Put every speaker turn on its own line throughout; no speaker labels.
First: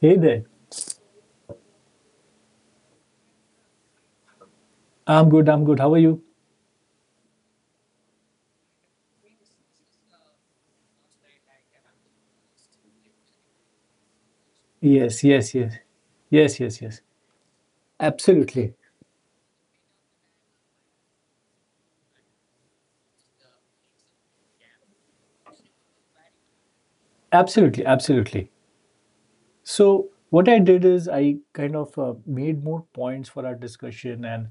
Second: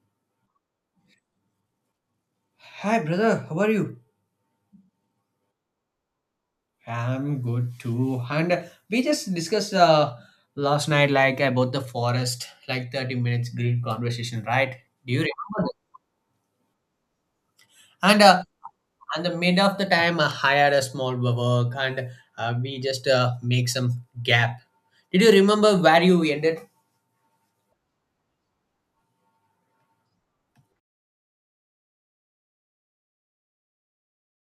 Hey there.
Hi, brother. How are you?
I'm good. I'm good. How are you?
I'm good too. And we just discussed last night, like about the forest, like 30 minutes great conversation, right? Do you
Yes, yes,
remember that?
yes. Yes, yes, yes.
And uh,
Absolutely.
and the mid of the time, I hired a small work, and we just make some gap. Did you remember where you ended?
Absolutely. Absolutely. So, what I did is I kind of made more points for our discussion, and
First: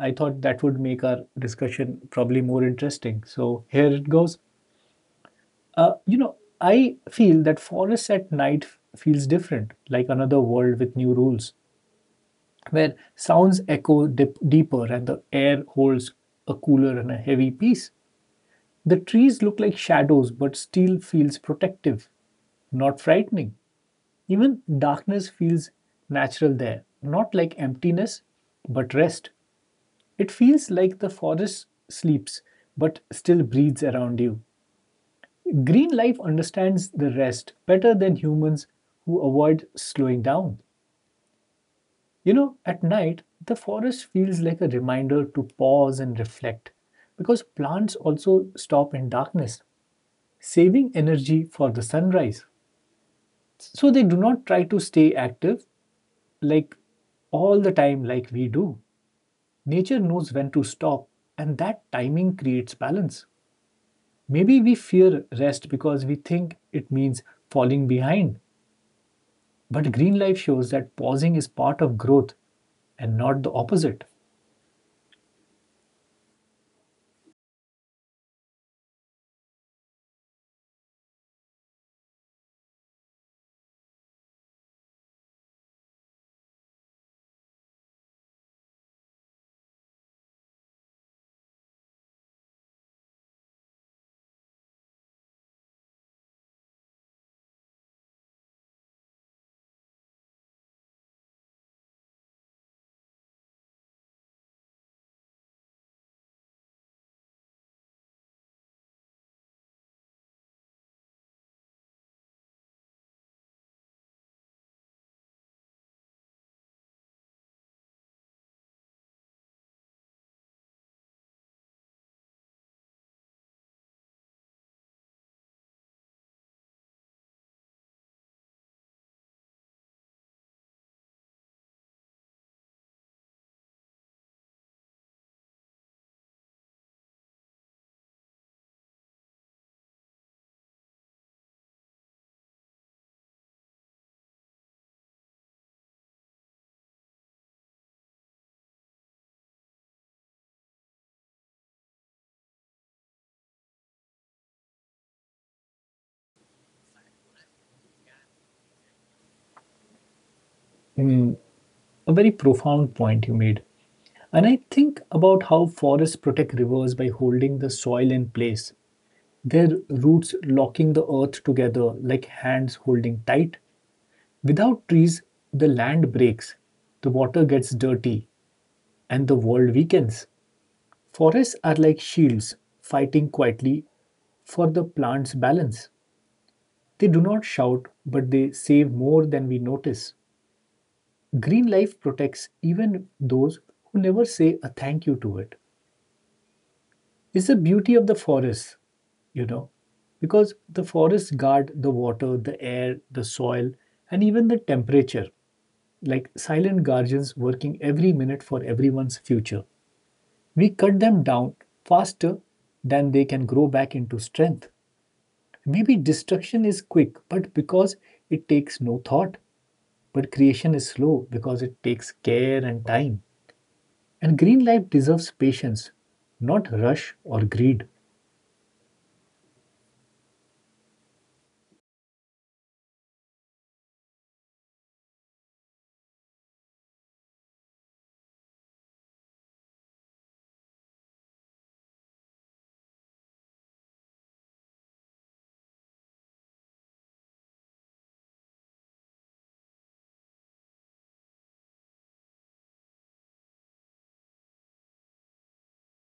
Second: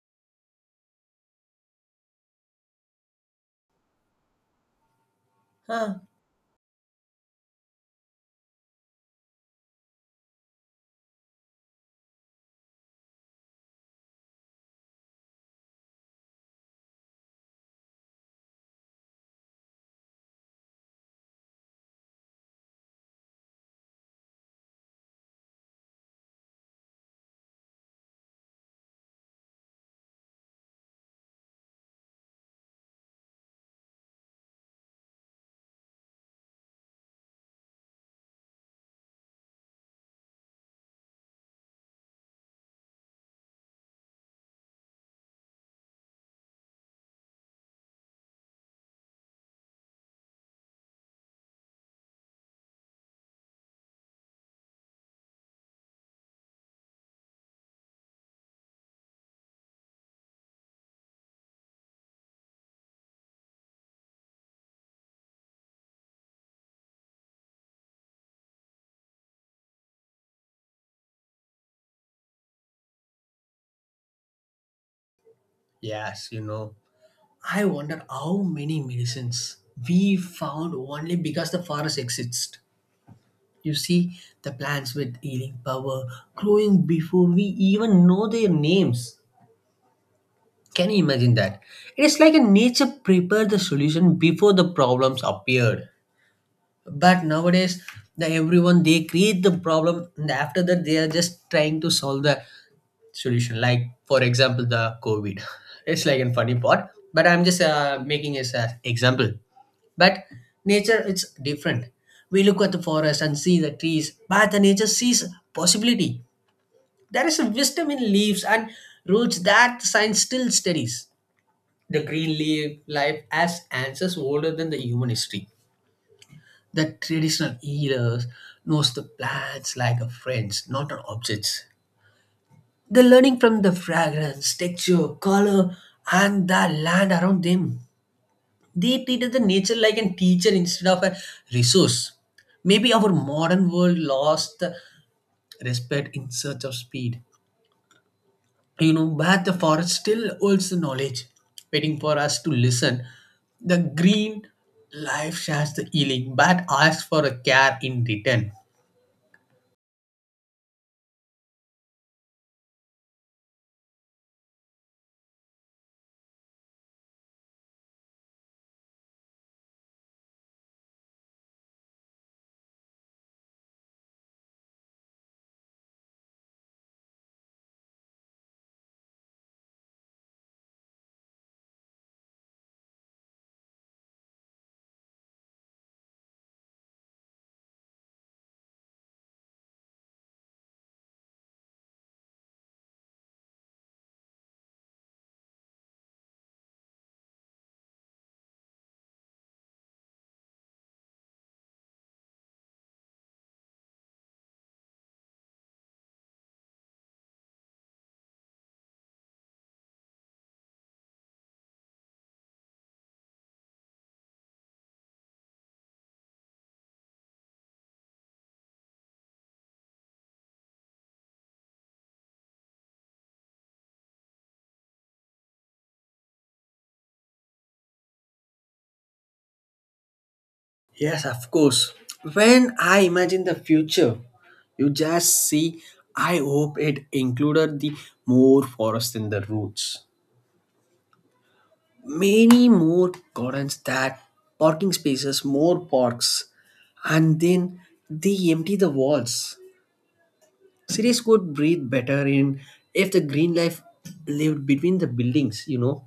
I thought that would make our discussion probably more interesting. So, here it goes.
Huh?
I feel that forests at night feels different, like another world with new rules, where sounds echo deeper and the air holds a cooler and a heavy peace. The trees look like shadows, but still feels protective, not frightening. Even darkness feels natural there, not like emptiness, but rest. It feels like the forest sleeps, but still breathes around you. Green life understands the rest better than humans who avoid slowing down. At night, the forest feels like a reminder to pause and reflect because plants also stop in darkness, saving energy for the sunrise. So they do not try to stay active like all the time like we do. Nature knows when to stop and that timing creates balance. Maybe we fear rest because we think it means falling behind, but green life shows that pausing is part of growth and not the opposite.
Yes, you know, I wonder how many medicines we found only because the forest exists. You see the plants with healing power growing before we even know their names. Can you imagine that? It is like a nature prepared the solution before the problems appeared. But nowadays, the everyone they create the problem and after that they are just trying to solve the solution. Like for example, the COVID. It's like a funny part, but I'm just making as an example, but nature, it's different. We look at the forest and see the trees, but the nature sees possibility. There is a wisdom in leaves and roots that science still studies. The green leaf life has answers older than the human history. The traditional healers knows the plants like a friends, not an objects. They're learning from the fragrance, texture, color, and the land around them. They treated the nature like a teacher instead of a resource. Maybe our modern world lost the respect in search of speed. You know, but the forest still holds the knowledge, waiting for us to listen. The green life shares the healing, but asks for a care in return.
Hmm, a very profound point you made. And I think about how forests protect rivers by holding the soil in place, their roots locking the earth together like hands holding tight. Without trees, the land breaks, the water gets dirty, and the world weakens. Forests are like shields, fighting quietly for the plant's balance. They do not shout, but they save more than we notice. Green life protects even those who never say a thank you to it. It's the beauty of the forest, you know, because the forests guard the water, the air, the soil, and even the temperature, like silent guardians working every minute for everyone's future. We cut them down faster than they can grow back into strength. Maybe destruction is quick, but because it takes no thought, but creation is slow because it takes care and time. And green life deserves patience, not rush or greed.
Yes, of course. When I imagine the future, you just see, I hope it included the more forest in the roots. Many more gardens, that parking spaces, more parks, and then they empty the walls, cities could breathe better in if the green life lived between the buildings, you know,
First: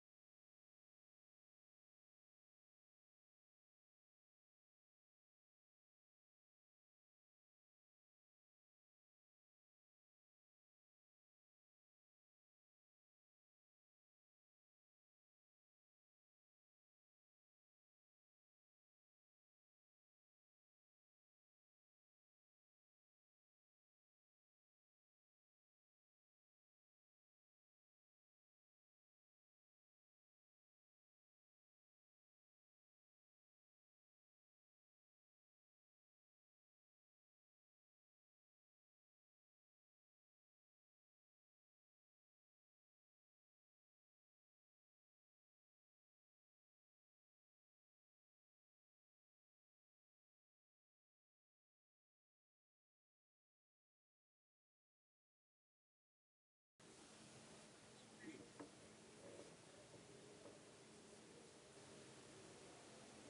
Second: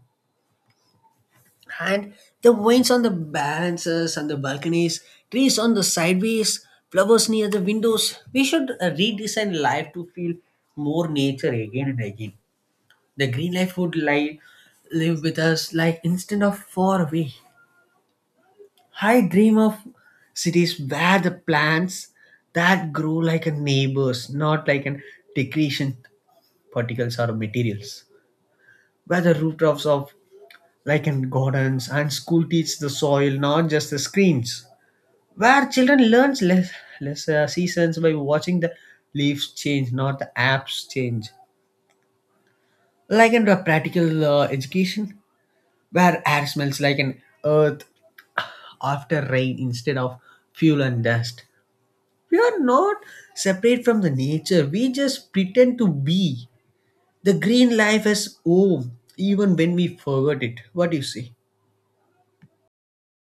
and the vines on the balances and the balconies, trees on the sideways, flowers near the windows. We should redesign life to feel more nature again and again. The green life would lie live with us, like, instead of far away. I dream of cities where the plants that grow like a neighbors, not like an decretion particles or materials. Where the rooftops of like in gardens and school teach the soil, not just the screens. Where children learn less, less seasons by watching the leaves change, not the apps change. Like in the practical education, where air smells like an earth after rain instead of fuel and dust. We are not separate from the nature. We just pretend to be. The green life as home, even when we forget it. What do you say?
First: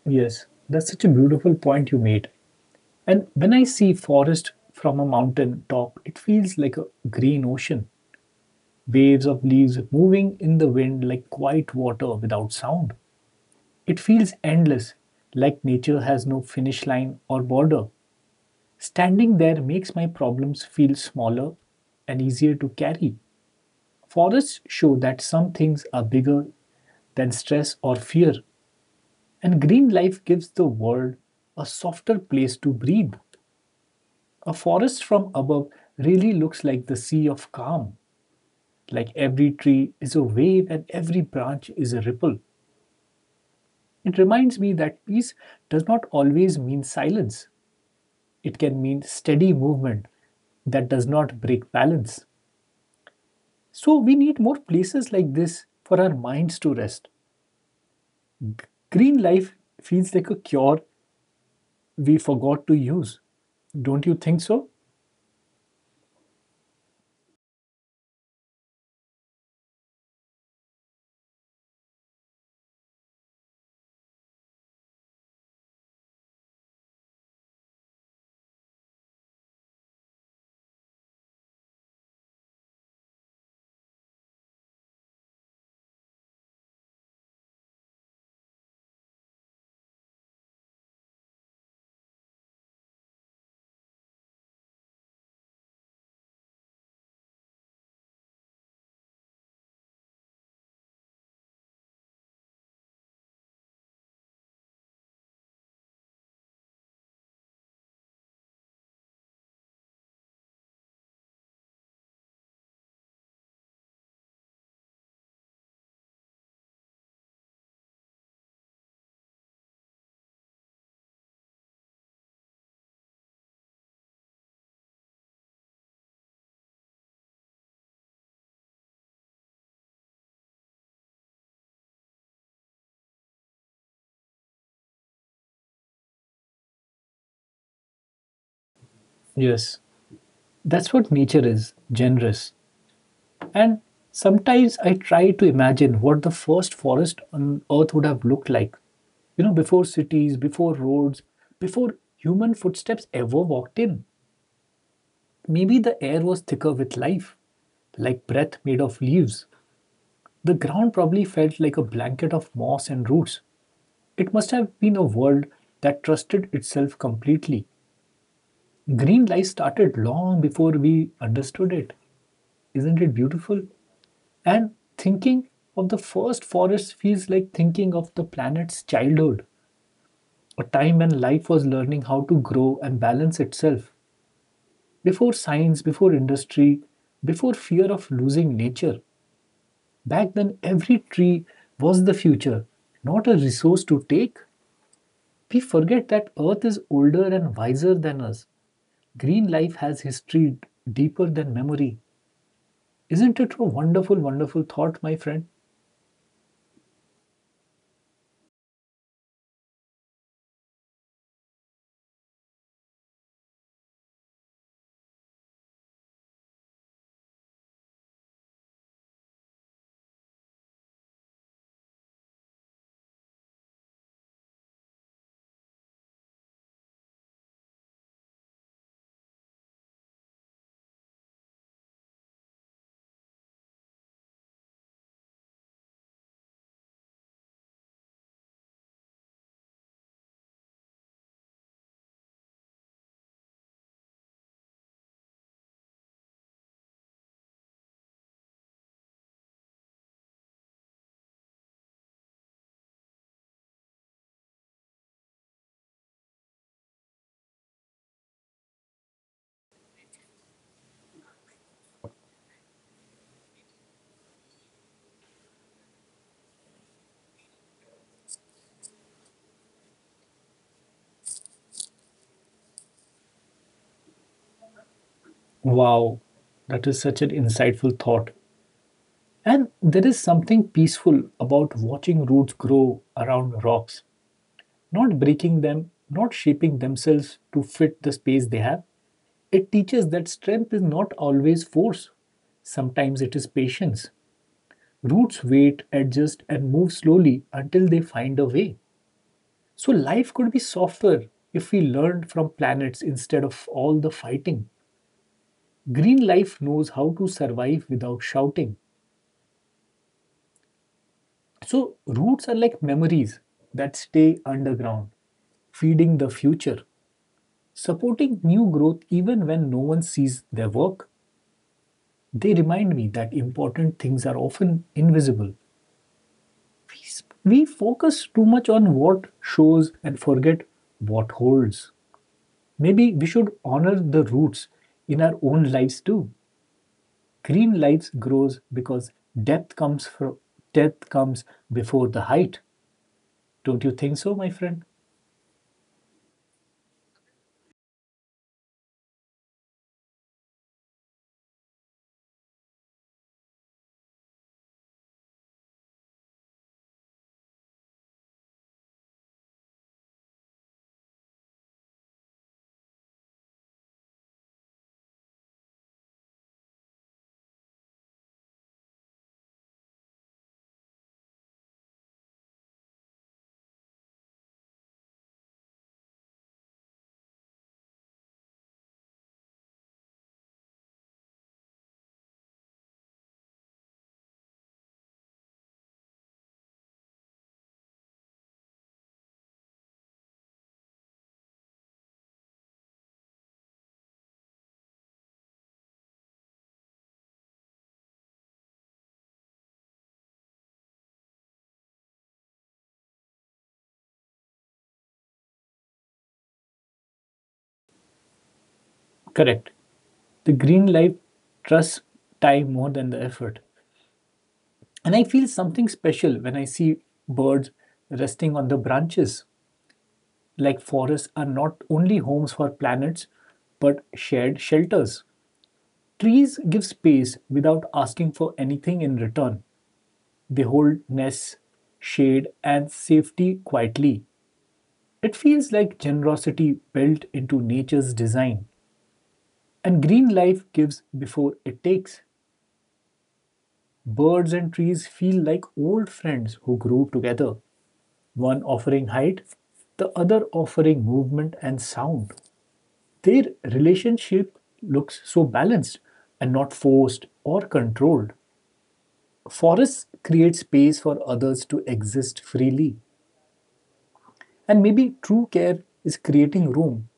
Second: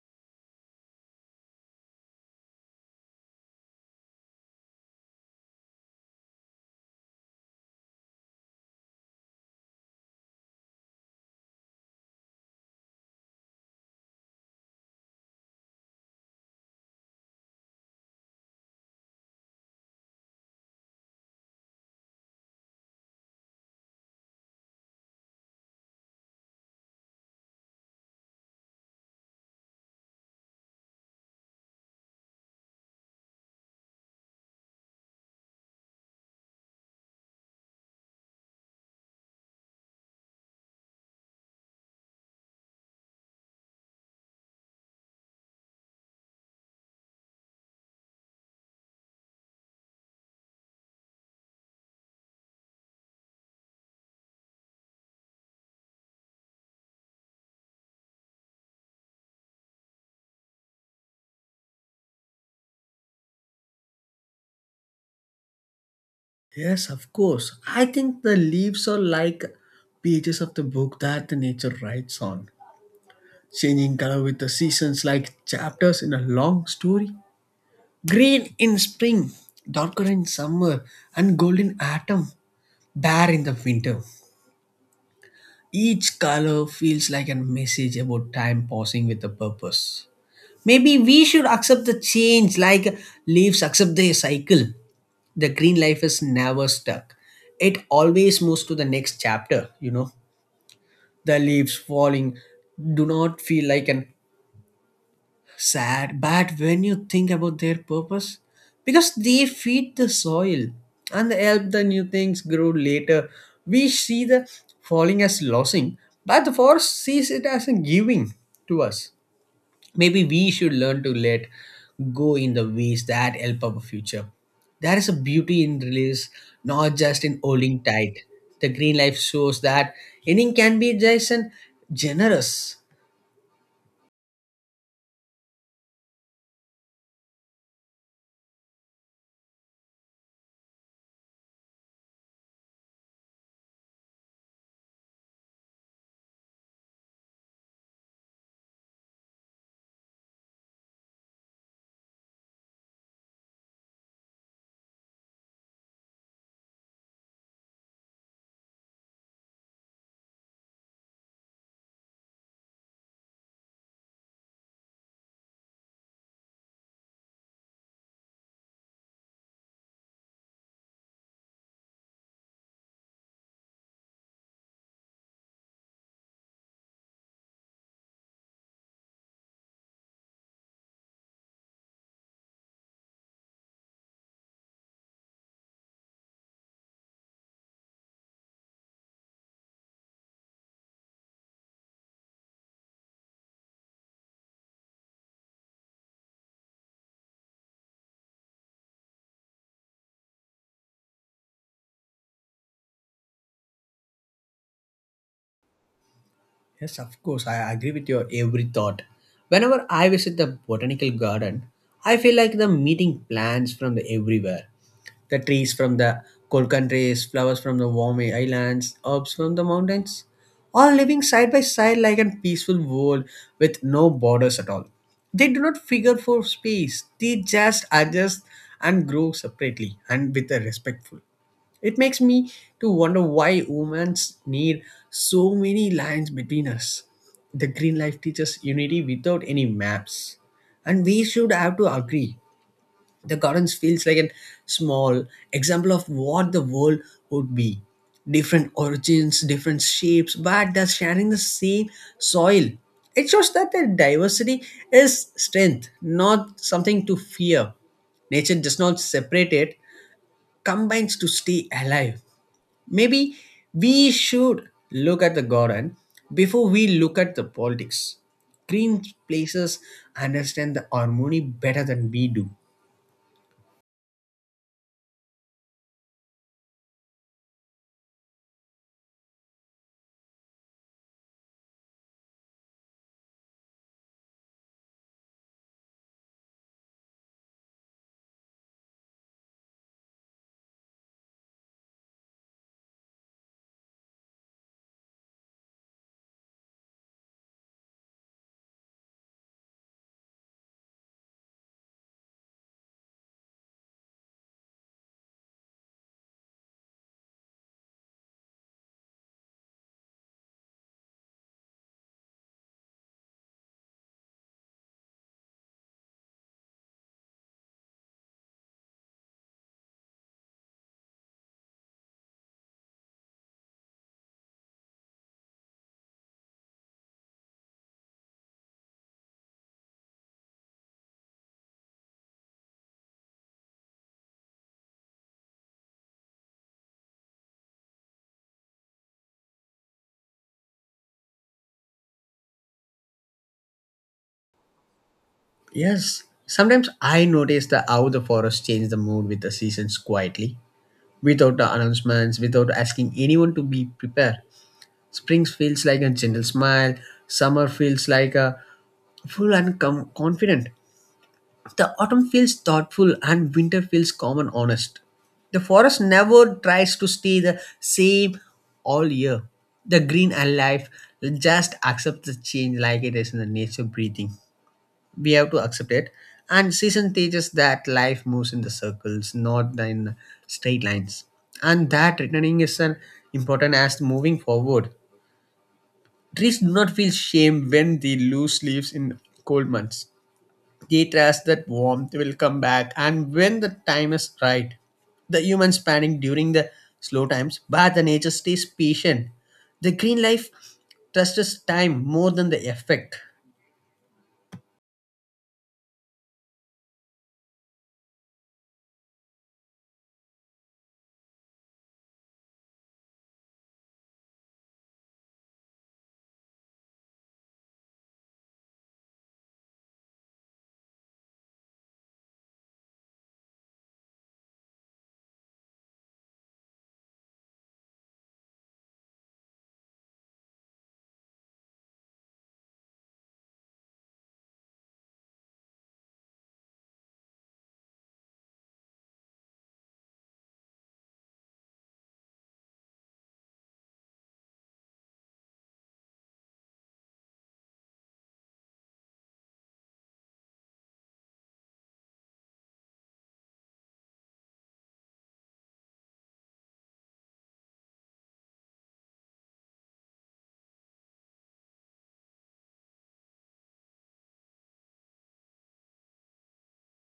Yes, that's such a beautiful point you made. And when I see forest from a mountain top, it feels like a green ocean, waves of leaves moving in the wind like quiet water without sound. It feels endless, like nature has no finish line or border. Standing there makes my problems feel smaller and easier to carry. Forests show that some things are bigger than stress or fear, and green life gives the world a softer place to breathe. A forest from above really looks like the sea of calm, like every tree is a wave and every branch is a ripple. It reminds me that peace does not always mean silence, it can mean steady movement that does not break balance. So, we need more places like this for our minds to rest. Green life feels like a cure we forgot to use. Don't you think so?
Yes, of course. I think the leaves are like pages of the book that the nature writes on, changing color with the seasons like chapters in a long story. Green in spring, darker in summer, and golden autumn, bare in the winter. Each color feels like a message about time passing with a purpose. Maybe we should accept the change like leaves accept their cycle. The green life is never stuck. It always moves to the next chapter, you know. The leaves falling do not feel like an sad, but when you think about their purpose, because they feed the soil and help the new things grow later. We see the falling as losing, but the forest sees it as a giving to us. Maybe we should learn to let go in the ways that help our future. There is a beauty in release, not just in holding tight. The green life shows that inning can be just and generous.
Yes, that's what nature is: generous. And sometimes I try to imagine what the first forest on earth would have looked like, before cities, before roads, before human footsteps ever walked in. Maybe the air was thicker with life, like breath made of leaves. The ground probably felt like a blanket of moss and roots. It must have been a world that trusted itself completely. Green life started long before we understood it. Isn't it beautiful? And thinking of the first forest feels like thinking of the planet's childhood, a time when life was learning how to grow and balance itself. Before science, before industry, before fear of losing nature, back then every tree was the future, not a resource to take. We forget that Earth is older and wiser than us. Green life has history deeper than memory. Isn't it a wonderful, wonderful thought, my friend?
Yes, of course, I agree with your every thought. Whenever I visit the botanical garden, I feel like the meeting plants from the everywhere. The trees from the Kolkan trees, flowers from the warm islands, herbs from the mountains, all living side by side like a peaceful world with no borders at all. They do not figure for space, they just adjust and grow separately and with a respectful. It makes me to wonder why humans need so many lines between us. The green life teaches unity without any maps, and we should have to agree. The gardens feels like a small example of what the world would be. Different origins, different shapes, but they're sharing the same soil. It shows that the diversity is strength, not something to fear. Nature does not separate it, combines to stay alive. Maybe we should look at the garden before we look at the politics. Green places understand the harmony better than we do.
Wow, that is such an insightful thought. And there is something peaceful about watching roots grow around rocks, not breaking them, not shaping themselves to fit the space they have. It teaches that strength is not always force, sometimes it is patience. Roots wait, adjust, and move slowly until they find a way. So life could be softer if we learned from planets instead of all the fighting. Green life knows how to survive without shouting. So, roots are like memories that stay underground, feeding the future, supporting new growth even when no one sees their work. They remind me that important things are often invisible. We focus too much on what shows and forget what holds. Maybe we should honor the roots in our own lives too. Green lives grows because depth comes from depth comes before the height. Don't you think so, my friend?
Yes, sometimes I notice that how the forest change the mood with the seasons quietly, without the announcements, without asking anyone to be prepared. Spring feels like a gentle smile, summer feels like a full and confident, the autumn feels thoughtful, and winter feels calm and honest. The forest never tries to stay the same all year. The green and life just accept the change like it is in the nature breathing. We have to accept it. And season teaches that life moves in the circles, not in straight lines. And that returning is an important as moving forward. Trees do not feel shame when they lose leaves in cold months. They trust that warmth will come back, and when the time is right, the humans panic during the slow times, but the nature stays patient. The green life trusts time more than the effect.
Correct. The green light trusts time more than the effort. And I feel something special when I see birds resting on the branches. Like forests are not only homes for planets, but shared shelters. Trees give space without asking for anything in return. They hold nests, shade, and safety quietly. It feels like generosity built into nature's design. And green life gives before it takes. Birds and trees feel like old friends who grew together, one offering height, the other offering movement and sound. Their relationship looks so balanced and not forced or controlled. Forests create space for others to exist freely, and maybe true care is creating room,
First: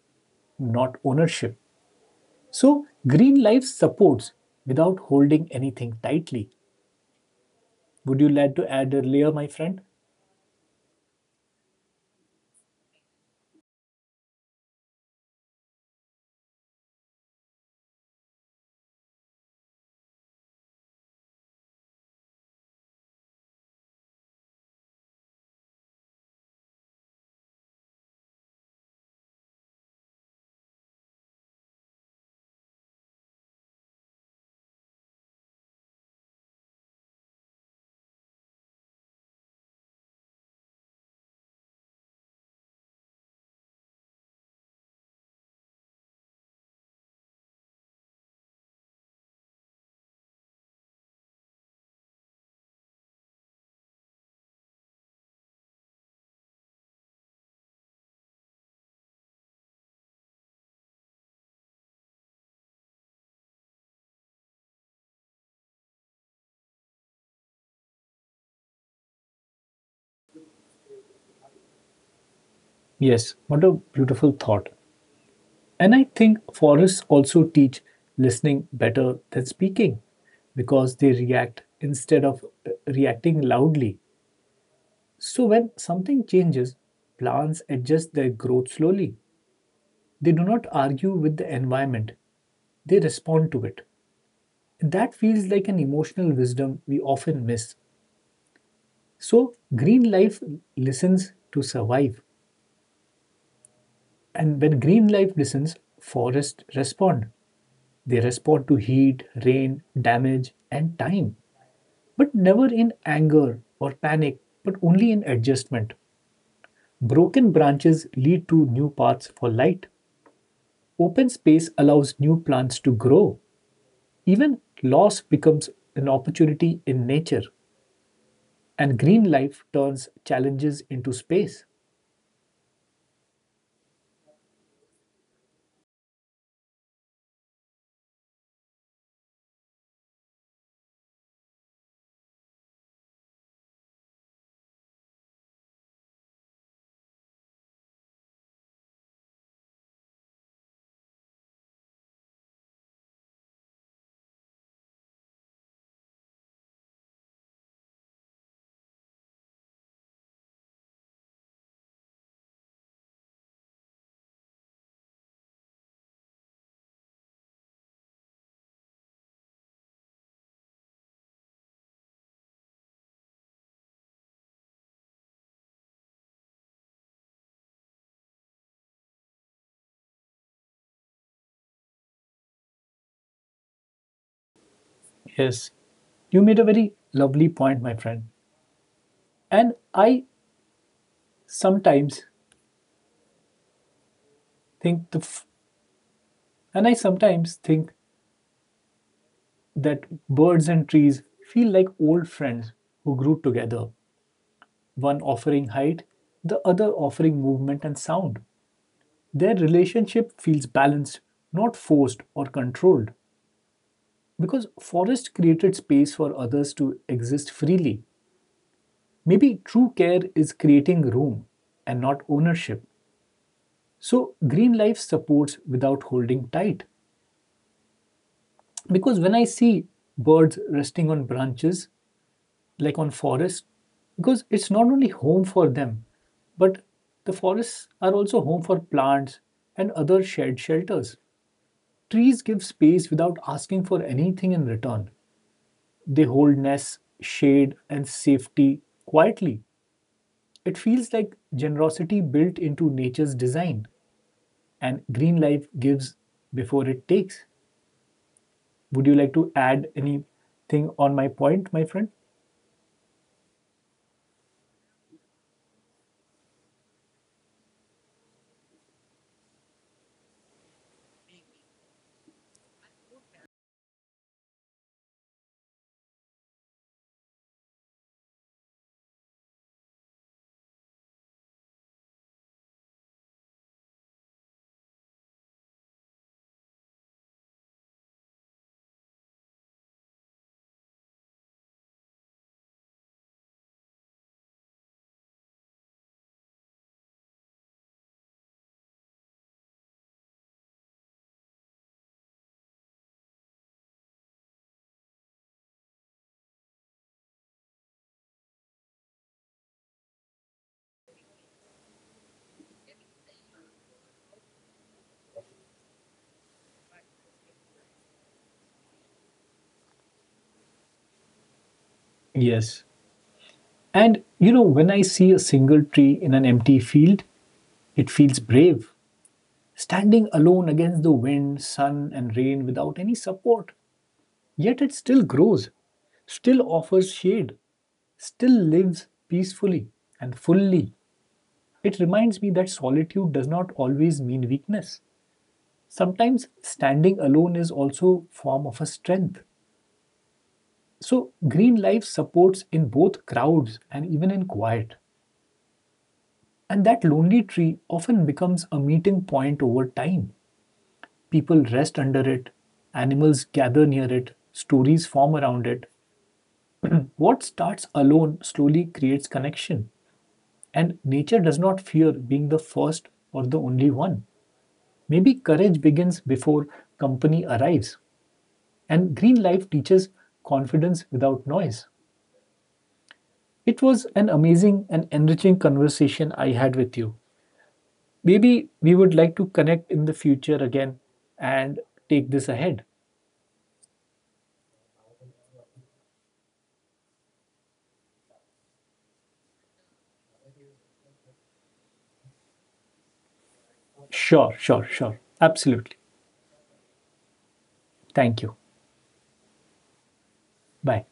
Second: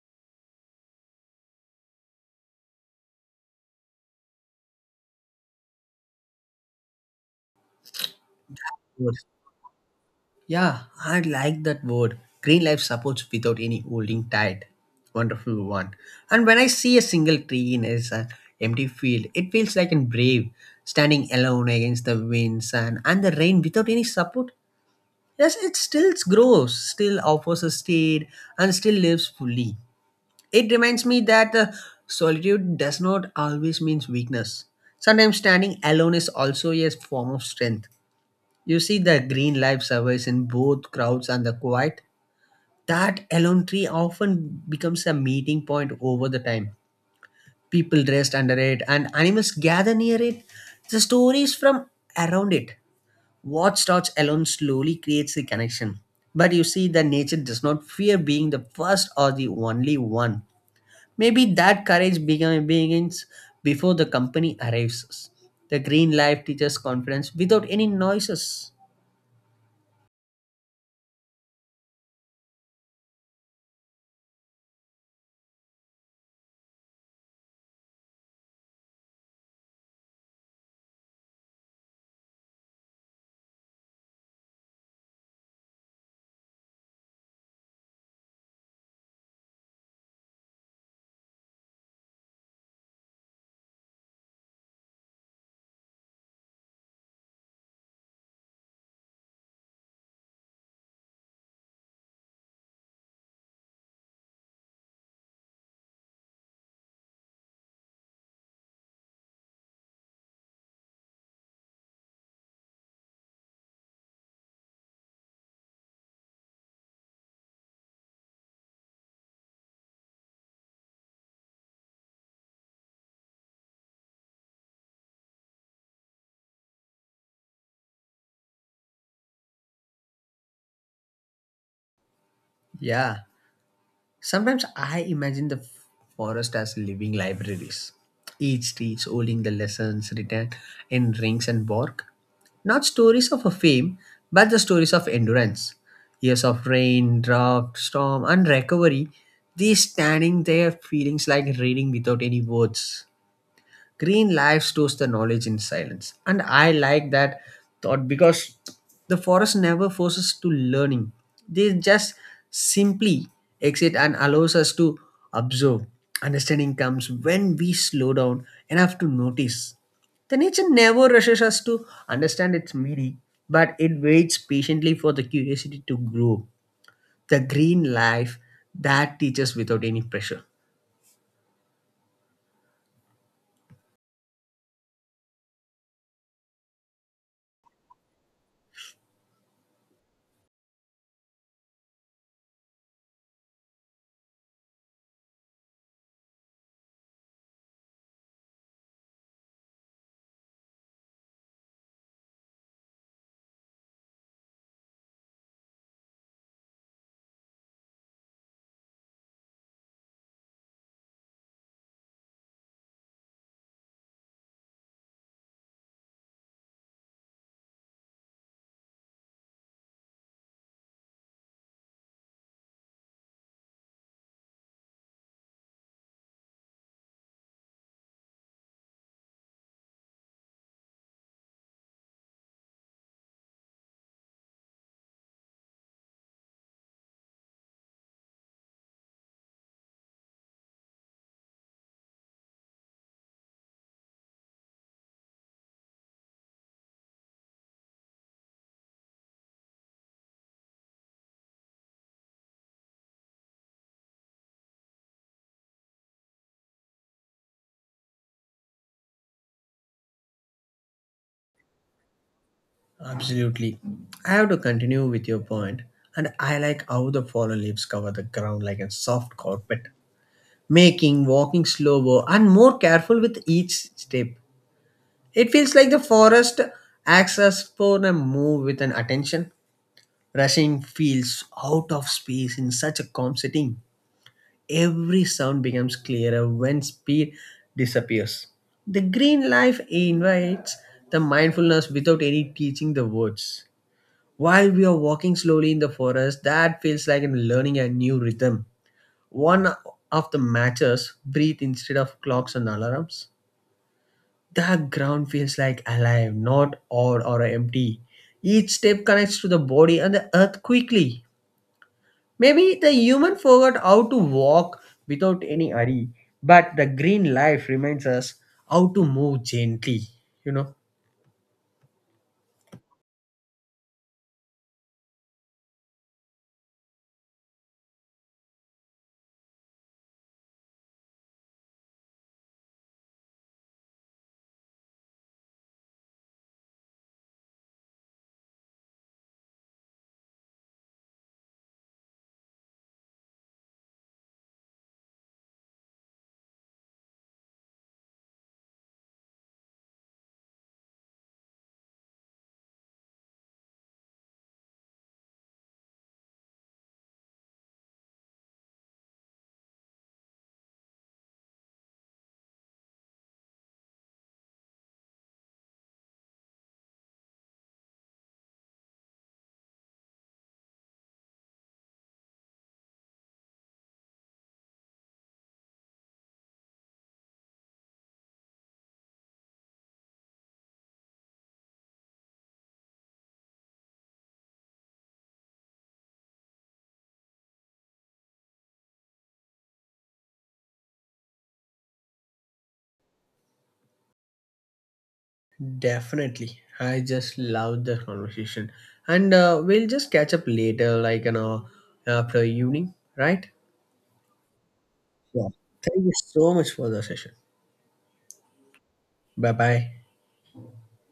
not ownership. So, green life supports without holding anything tightly. Would you like to add a
Good.
layer, my friend?
Yeah, I like that word, green life supports without any holding tight. Wonderful one. And when I see a single tree in an empty field, it feels like an brave, standing alone against the winds and the rain without any support. Yes, it still grows, still offers a shade, and still lives fully. It reminds me that solitude does not always mean weakness. Sometimes standing alone is also a form of strength. You see, the green life survives in both crowds and the quiet. That alone tree often becomes a meeting point over the time. People rest under it, and animals gather near it. The stories from around it, what starts alone slowly creates the connection. But you see, the nature does not fear being the first or the only one. Maybe that courage begins before the company arrives. The green life teaches confidence without any noises.
Yes, what a beautiful thought. And I think forests also teach listening better than speaking because they react instead of reacting loudly. So when something changes, plants adjust their growth slowly. They do not argue with the environment, they respond to it. That feels like an emotional wisdom we often miss. So, green life listens to survive. And when green life listens, forests respond. They respond to heat, rain, damage, and time, but never in anger or panic, but only in adjustment. Broken branches lead to new paths for light. Open space allows new plants to grow. Even loss becomes an opportunity in nature, and green life turns challenges into space.
Yeah. Sometimes I imagine the forest as living libraries, each tree holding the lessons written in rings and bark. Not stories of a fame, but the stories of endurance. Years of rain, drought, storm, and recovery, these standing there feelings like reading without any words. Green life stores the knowledge in silence. And I like that thought because the forest never forces to learning. They just simply exit and allows us to observe. Understanding comes when we slow down enough to notice. The nature never rushes us to understand its meaning, but it waits patiently for the curiosity to grow. The green life that teaches without any pressure.
Yes, you made a very lovely point, my friend. And I sometimes think the f- and I sometimes think that birds and trees feel like old friends who grew together, one offering height, the other offering movement and sound. Their relationship feels balanced, not forced or controlled, because forests created space for others to exist freely. Maybe true care is creating room and not ownership. So, green life supports without holding tight. Because when I see birds resting on branches, like on forests, because it's not only home for them but the forests are also home for plants and other shared shelters, trees give space without asking for anything in return, they hold nests, shade, and safety quietly. It feels like generosity built into nature's design, and green life gives before it takes. Would you like to add anything on my point, my friend?
Absolutely. I have to continue with your point, and I like how the fallen leaves cover the ground like a soft carpet, making walking slower and more careful with each step. It feels like the forest acts as for a move with an attention. Rushing feels out of space in such a calm setting. Every sound becomes clearer when speed disappears. The green life invites the mindfulness without any teaching the words. While we are walking slowly in the forest, that feels like I'm learning a new rhythm. One of the matches breathe instead of clocks and alarms. The ground feels like alive, not odd or empty. Each step connects to the body and the earth quickly. Maybe the human forgot how to walk without any hurry, but the green life reminds us how to move gently, you know.
Yes. And when I see a single tree in an empty field, it feels brave, standing alone against the wind, sun, and rain without any support. Yet it still grows, still offers shade, still lives peacefully and fully. It reminds me that solitude does not always mean weakness. Sometimes standing alone is also a form of a strength. So green life supports in both crowds and even in quiet. And that lonely tree often becomes a meeting point over time. People rest under it, animals gather near it, stories form around it. What starts alone slowly creates connection, and nature does not fear being the first or the only one. Maybe courage begins before company arrives, and green life teaches confidence without noise. It was an amazing and enriching conversation I had with you. Maybe we would like to connect in the future again and take this ahead.
Definitely. I just love the conversation. And we'll just catch up later, like, you know, after evening, right?
Sure, sure, sure.
Yeah.
Absolutely.
Thank you so much for the session.
Thank you.
Bye bye.
Bye.